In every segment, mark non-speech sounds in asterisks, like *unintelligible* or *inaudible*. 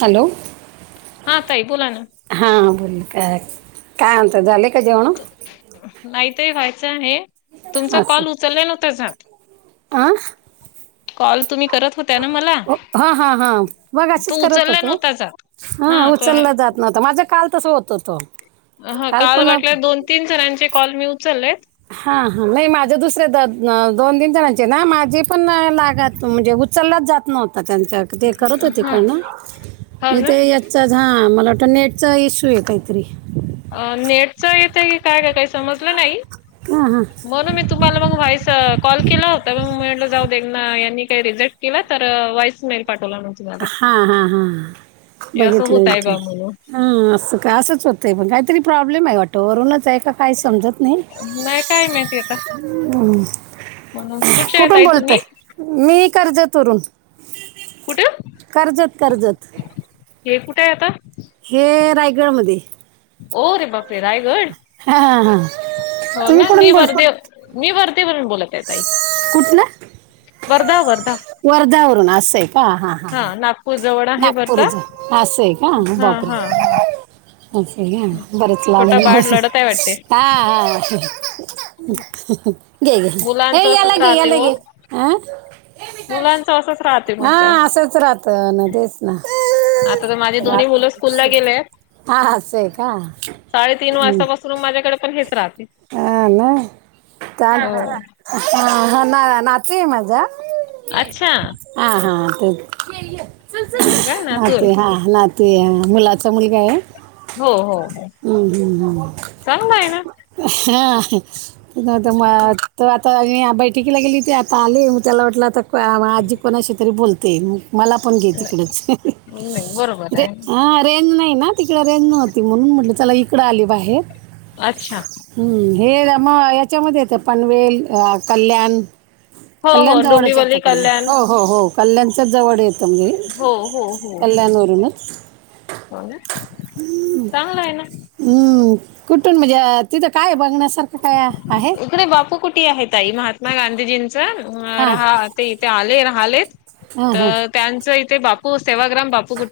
Hello हा ताई बोला ना हा बोल का काय म्हणता झाले का जेवण? नाहीत व्हायचं आहे तुमचा कॉल उचलला नव्हतासा अं कॉल तुम्ही करत होत्या ना मला हां हां हां तु उचलला नव्हतासा हा उचलला जात नव्हतं माझ्या काल तसं होत होतो ह काल वाटल्या दोन तीन जणांचे कॉल मी उचललेत हा हा नाही माझे दुसरे दोन तीन जणांचे ना माझी पण लागत म्हणजे उचललाच जात नव्हता त्यांच्या ते करत हो हा तिकडनं हो मी ना ते हां मला वाटतं नेटचा इश्यू आहे काहीतरी अ नेटच इथं की काय काय काही समजलं नाही हां हां म्हणून मी तुम्हाला मग वॉईस कॉल केला होता म म्हटलं जाऊ देना यांनी काही रिजेक्ट केला तर वॉइस मेल पाठवला ना हां हां हां असं बघितलं होत आहे बघितलं बा म्हणून ह असं का असंच होतंय पण काहीतरी प्रॉब्लेम आहे वाटं वरूनच आहे का काय समजत नाही. नाही काय माहिती आता *inaudible* कुठून बोलतोय तुम्ही मी कर्जत वरून कुठे कर्जत कजत हे कुठे आहे आता? हे रायगडमध्ये ओ रे बाप रे रायगड हां, हां, हां. हो तुम्ही ना मी कुठून बोल वर कुठ दे मी वरदे वरून बोलत आहे ताई कुठलं? वर्धा वर्धा वर्ध्यावरून असंय का हां हां हा हां नागपूर जवळ आहे वर्धा नागपूरच असं आहे हा का हा हा ओके घ बरंच छोटा लांब बाळ लढत आहे वाटते बसने घ घ ए मुलांचं असंच यालागे राहते हो यालागे हा मुलांचं असंच राहते हा म्हटलं असंच राहत न तेच ना आता तर माझे दोन्ही मुलं स्कूल ला गेले हा असं आहे का साडेतीन वाजतापासून माझ्याकडे पण हेच राहते ह ना हो हा ना नात माझ अच्छा हा हा हो का नातू आहे ते हा ते मुलाचा मुलगा आहे हो हो हो हम् चांगलं आहे ना ह हा म आ तर बैठकीला गेली ते आता आले मग त्याला वाटलं आता आजी कोणाशी तरी बोलते मला आपण कचे नाही नाही, बरोबर आहे ह रेंज नाही ना तिकड रेनज नव्हती म्हणून म्हटले चला इकडं आली बाहेर अच्छा हम्म हे मग याच्यामध्ये येत पनवेल कल्याण हो कल्याण हो जवळच येतं डोंबिवली कल्याण हो हो हो कल्याणच्याच जवळ येतं म्हणजे हो हो हो कल्याण हो चांगलं आहे ना हम्म कुठून म्हणजे तिथं काय बघण्यासारखं काय आहे अे बापू कुठे आहेत आई महात्मा गांधीजींचं हां राहा ते ते आले राहिलेत हां हां तर त्यांचं इथे बापू सेवाग्राम बापू कुठ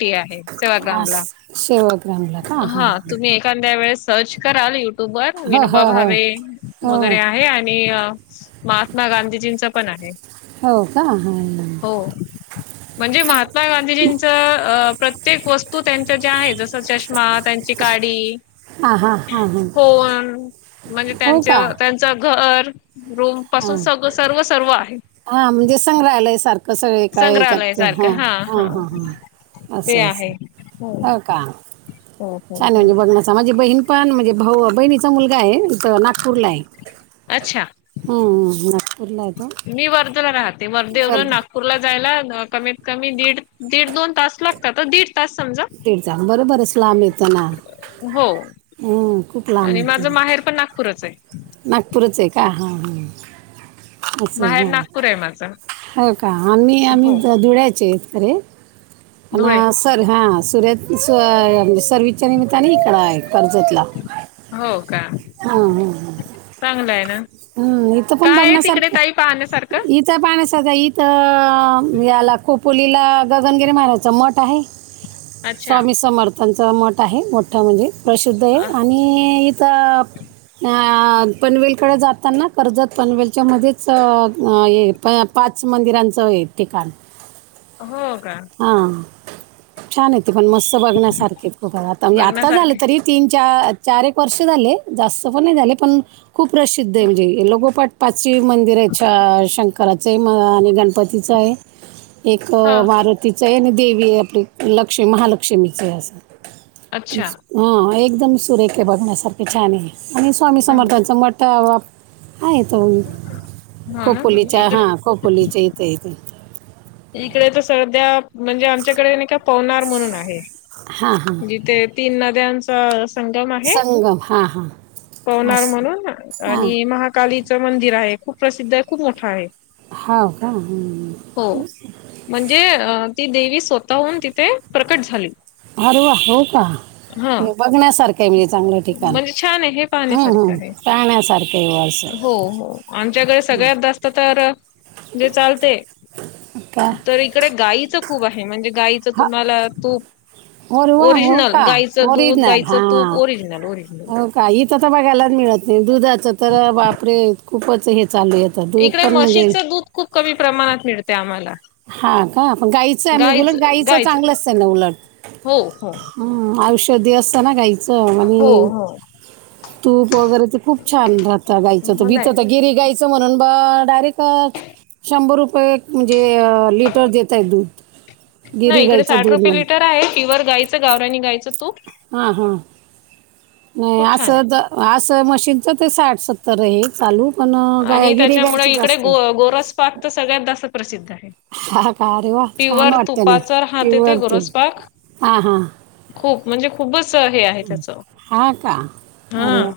असं सेवाग्रामला *inaudible* का हां ्या वे सर्च कराल युट्यूब वर हो विनोबा हो भा हो हो गरे आहे आणि महात्मा गांधीजींच पण आहे हो का ह हो म्हणजे महात्मा गांधीजींचं प्र प्रत्येक वस्तू त्यांच्या ज्या आहे जस चष्मा त्यांची काडी हां हां हां हो म्हणजे हो त्यांच्या का त्यांच घर रूम पासून सग सर्व सर्व आहे हा म्हणजे संग्रहालाय सारखं कसं वळी काय संग्रहालय याच्यात सारखं हां हा हां हा हां हां ते असं आहे असं हो क का हो हो छान हो म्हणजे बघण्याचा माझी बहीण पण म्हणजे भाऊ बहिणीचा मुलगा आहे नागपूरला आहे अच्छा हम्म नागपूरला येतो मी वर्धला राहते वर्देवर ूरला जायला कमीत कमी दीड दीड दोन तास लागतात दीड तास समजा िचा बरोबर आहे असलाम यताना हो आणि माझं माहेर पण नागपूरच आहे नागपूरचं आहे का हां हां असं माहेर जा नागपूर आहे माझं हो का आम्ही आम्ही हो धुळ्यायचे आहेत खे पण धुळे सर हा सर्या म्हणजे सर्विसच्या निमित्ताने इकड आहे कर्जेतला हो का हा ह चांगलं आहे ना काय आहे तिकडे ताई पाहण्यासारखं तचा पाणसाचा इथं याला कोपोलीला गगनगिरी महाराजचं मठ आहे अच्छा स्वामी समर्थांचं मठ आहे मोठं म्हणजे प्रसिद्ध आहे आणि इथं पनवेलकडे जाताना कर्जत पनवेलच्यामध्येच ये प पाच मंदिरांचं आहे ठिकाण हो का हा छान येते पण मस्त बघण्यासारखे खूप आता म्हणजे आता झालं बघण्यासारखे तरी तीन चार चार एक वर्ष झाले जास्त पण नाही झाले पण खूप प्रसिद्ध आहे म्हणजे लोघोपट पाचश मंदिर आहेत शंकराचं आहे म आणि गणपतीचं आहे एक हो वारतीचं आहे आणि देवी आहे आपली लक्ष्मी महालक्ष्मीचं आहे असं अच्छा हा एकदम सुरेख बघण्यासारखे छान आहे आणि स्वामी समर्थांचं मठ तर वा आहे य तो हो ना खपोलीच्या इकडे हां कोपोलीच्या इथं यथे इकडे तर सध्या म्हणजे आमच्याकडे का पवनार म्हणून आहे हां हां जिथे तीन नद्यांचा सगम आहे संगम हां हां पवनार असं म्हणून आणि महा कालीचं मंदिर आहे खूप प्रसिद्ध आहे खूप मोठा आहे. होव का? हो. म्हणजे ती देवी स्वतःहून तिथे प्रकट झाली अरे वा हो का? हा. बघण्यासारखं आहे म्हणजे चांगलं ठिकाण म्हणजे छान आहे हे हम्म पाहण्यासारखं हम्म आहे. पाहण्यासारखं आहे. हो हो आमच्याकडे सगळ्यात जास्त तर जे चालते का तर इकडे गाईचं खूप आहे म्हणजे गाईचं हा तुम्हाला अरे तूप वा हो ओरिजनल का गायचं दूध गायचं तूप ओरिजनल ओरिजनल. काहीच आता बघाला मिळत नाहीं, दुधाचं तर बापरे खूपच हे चालले. तर दूध इकडे पन् म्हणजे.. म्हशीचं दूध खूप कमी प्रमाणात मिळते आम्हाला. हा का पण गाईचं आहे म्हणजे गाईच उलट गाईचं गाईच चांगलं असत ना उलट. हो हो हम औषधी असतं ना घायचं हो आणि हो तूप वगैरे ते खूप छान राहता गायचं तर हो भितत नाही तर गिरी गायी असं म्हणून ब डायरेक्ट शंभर रुपये म्हणजे लिटर देतय दूध गिरी गाईचं दूध म्हण पिवर गायचं गावनी गायचं तूप हा हा नाही खूप छान आहे. असं असं मशीनच ते साठ सत्तर आहे चालू पण अं, आणि गाय गिरी त्याच्यामुळे गायचं इकडे जास्त गो आहे गोरस पाात तर सगळ्यात जास्त प्रसिद्ध हाय. हा का अरे वा छान प्युअर वाटतं ना तुपाच टी व्ही राहते येते वरतोय घोरसपाक. हा हा खूप म्हणजे खूपच हे आहे त्याच हा का हा अरे वा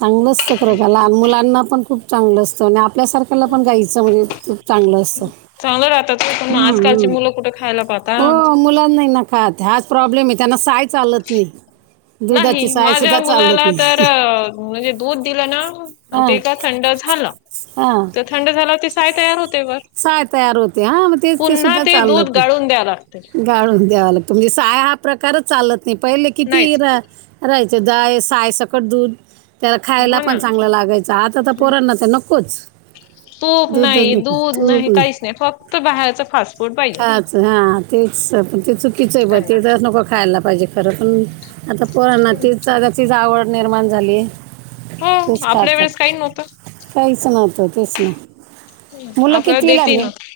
चांगलं असतं क का लहान मुलांना पण खूप चांगलं असतं आणि आपल्यासारखं ला पण गायचं म्हणजे खूप चांगलं असतं चांगलं राहतात पण आजकालची हम्म मुलं कुठे खायला पाहतात. हो मुलांनाही खात हाच प्रॉब्लेम आहे त्यांना साय चालत नाही दुधाची नाही सहा माझ्या सुद्धा चालत मुलाला तर नाही म्हणजे दूध दिलं ना हा ते का थंड झालं हा तर थंड झाला ते साय तयार होते बर साय तयार होते हा मग तेच पुन्हा सुद्धा ते दूध चालत नाही गाळून द्याव लागते. गाळून द्यावा लागतो म्हणजे साय हा प्रकारच चालत नाही पहिले किती हि नाहीच राहायचं दय सायसकट दूध त्याला खायला हो ना पण चांगलं लागायचं आता तर पोरनाच नकोच तूप नाही दूध खूप नाही काहीच फक्त बाहेरच फास्ट फूड पाहिजे खायाच हा तेच पण तेच त्यांना *unintelligible* नको खायला पाहिजे खरं पण आता पोरना *unintelligible* आवड निर्माण झाली हो तेच आपल्या खातात वेळेस काही काहीच नात तेच ना हा मुलं आपल्याला कितवीला देतेही मी नव्हतं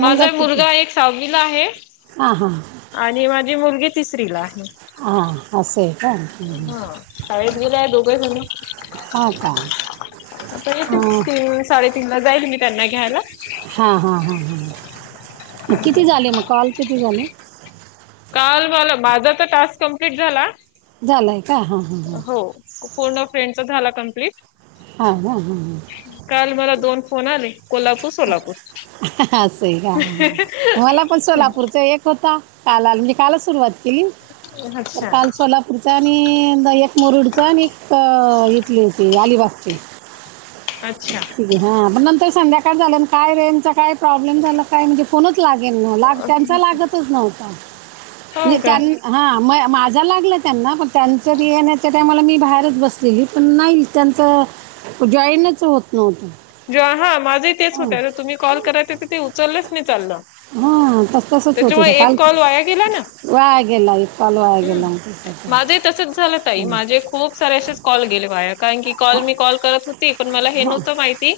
माझा मुलगा एक साहावीला आहे हां हां आणि माझी मुलगी तिसरीला आहे. हा हा शाळेत गेले आहे दोघेजण. हां का आता येतील हां तीन साडेतीन ला जाईल मी त्यांना घ्यायला. हा हा हा म किती झाले मग कॉल किती झाले? काल मला माझा तर टास्क कंप्लीट झाला झालाय का हां हां हो. पूर्ण फ्रेंडचा झाला कम्प्लीट हा हा हा काल मला दोन फोन आले कोल्हापूर सोलापूर असं का मला पण सोलापूरचा एक होता. काल आले कालच सुरुवात केली अच्छा तर सोलापूर आणि एक मोरुडचा आणि एक इथली होती अलिबागची. रिकामा ऑडिओ अच्छा. हा पण नंतर संध्याकाळ झालं काय रेंजचा काय प्रॉब्लेम झाला? काय म्हणजे फोनच लागेल न लाग त्यांचा लागतच नव्हता म्हणजे हो का त्यांना हा म माझा लागला त्यांना पण त्यांच्या येण्याचे त्या मला मी बाहेरच बसलेली पण नाही त्यांंतं जॉईनच होत नव्हतं ज हा माझाही तेच हा होत तुम्ही कॉल कराय तर ते उचललंच नाही चाललं हा, तस तसंच होत त्याच्यामुळे होतं काल एक कॉल वाया गेला ना वाया गेला एक काल वाया हम्म गेला माझ तसंच तसंच झालं त आहे माझे खूप सारे असे कॉल गेले वाया कारण कि हा मी कॉल करत होते मला हे हा नव्हतं माहिती,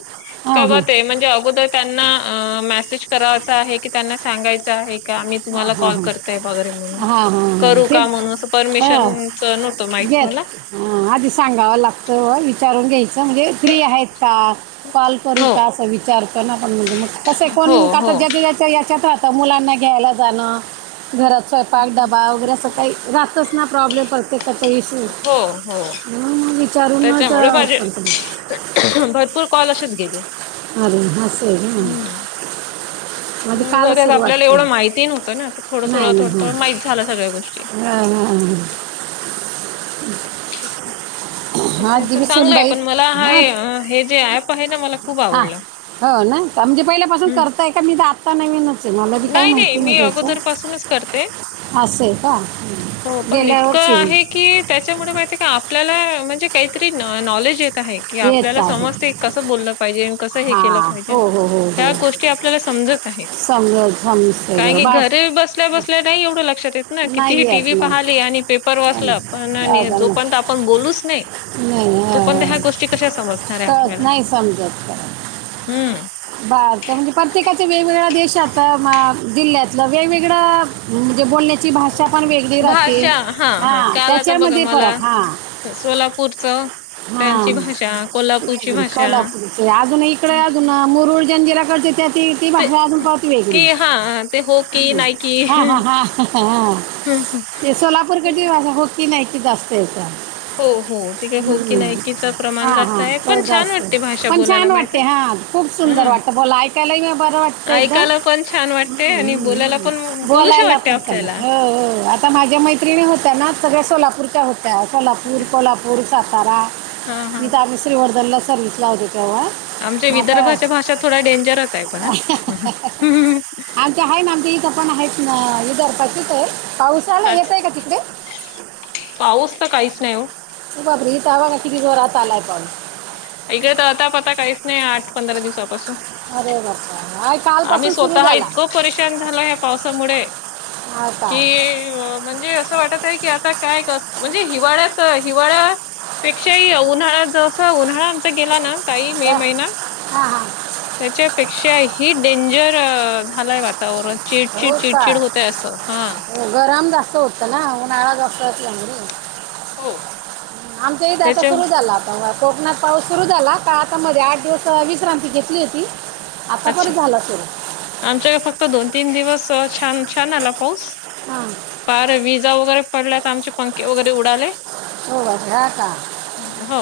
हा का बुआ तें... म्हणजे अगोदर त्यांना मेसेज करायचं आहे की त्यांना सांगायच आहे.? का आम्ही तुम्हाला हा हा कॉल करताय वगैरे म्हणून हा हा करू का तेच म्हणून असं हा परमिशनच नव्हतं माहीत घेत मला हा आधी सांगावं लागतं विचारून घ्यायचं म्हणजे फ्री आहेत का पाल करू हो का असं विचारतो ना पणण मग कसे हो कोण आता हो ज याच्यात मुलांना घ्यायला जाणं घरात स्वयंपाक डबा वगैरे सकाळी राहतंच ना प्रॉब्लेम पडते त्याचा इशू हो हो त्याच्यामुळे बाजे भरपूर कॉल असेच गेले अरे ह स आहे ग ग ज आपल्यालावढं माहिती नवत ना थोडं थोडंथोडं थोड माह झा सगळ्या गोष्टी हम ं आहे तर चांगलं आहे सुनबाई पण मला हाय हे जे ऍप आहे ना मला खूप हा आवडलं हो ना म्हणजे पहिल्यापासून हम्म करताय का मी तर आत्ता नवीन नाही नाही मी अगोदर पासूनच करते असं आहे का हो पण गेल्या इतकं वर्षी आहे की त्याच्यामुळे माहि आपल्याला म्हणजे काहीतरी नॉलेज येत की येत आपल्याला आहे समजत कसं बोललं पाहिजे कसं हे केलं हां पाहिजे हो हो त्या गोष्टी आपल्याला समजत आहे संगध काय की घरी बसल्या बसल्या नाही एवढं लक्षात येत ना कितीही नाही टी येत व्ही नाही पाहिली आणि पेपर काय नाही. वाचलं पण काय नाही जो झालं? पर्यंत आपण बोलूच नाही नाही तू हां, पण त्या ह्या हां. गोष्टी कशा समजणार आहे कळत आपल्याला नाही हम्म ब म्हणजे प्रत्येकाच्या वेगवेगळ्या देशात जिल्ह्यातलं वेगवेगळं म्हणजे बोल ची भाषा पण वेगळी राहते भाषा हा काल आता बघा त्याच्यामध्ये मला फरक हा सोलापूरचं हा त्यांची भाषा कोल्हापूरची भाषा अजून इकडे अजून मुरुड ज्यां जला कळते त्या ती ती ते बाहे अजून पावती की वेगळी हा ते हो की नाही की हा ते सोलापूर कट हो कि नाही क जास्त हो हो तिकडे हो की ह्म नाहीकीचं हा प्रमाण हा जास्त आहे तर पण छान जास्त वाटते भाषा पण बोलायला छान माहित वाटते आहे हा खूप सुंदर हम्म वाटते तर बला ऐकायला म बरं वाटतं एकदम ऐकायला पण छान वाटते आणि बोलायला पण बोलूशा बोलायला वाटते हो आपल्याला हो आता माझ्या माहि तिणी होत्या ना सगळ्या सोलापूरच्या होत्या सोलापूर कोल्हापूर सातारा हा मी हा तरम श्रीवर्धनला सर्विस ला होते तेव्हा आमच्या मग आता विदर्भाच्या भाषा थोड डेंजरच आहे पण ते आहे ना आम इथं पण आहेत ना इदर पाचित आहे पावसाला काच येत आहे का तिकडे पाऊस तर काहीच नाही हो तू बापत हवा किती जोरात आलाय पण इकडे तर आताप आता काहीच नाही आठ पंधरा दिवसापासून अरे बर कालपसून सुरू झाला खूप परेशान झाल ह पावसामुळे हा का कि म्हणजे असं वाटत आहे की आता काय म्हणजे हिवाळ्यात हिवाळ्या पेक्षाही उन्हाळा जस उन्हाळा आमचा गेला ना तई मे का? महिना हा हां हां त्याच्यापेक्षा ह डेंजर झालाय वा वातवरण चिडचिड हो का चिडचिड होतय असं हा. गरम जास्त होतं ना उनळा जास्त असल्यामुळे. हो आमच्या इथे आता त्याच्या सुरू झाला. कोकणात पाऊस सुरु झाला का आता मध्ये आठ दिवस विश्रांती घेतली होती आता पर अच्छा. झाला त आमच्याकडे फक्त दोन तीन दिवस छान छान आला पाऊस हम फार विजा वगैरे पडल्यात आमचे पंखे वगैरे उडाले. *unintelligible* हो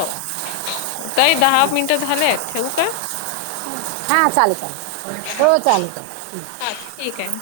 काही दहा मिनटं झालेत ठेवू का. हां चालेल हो चालेल चालेल. हा ठीक आहे.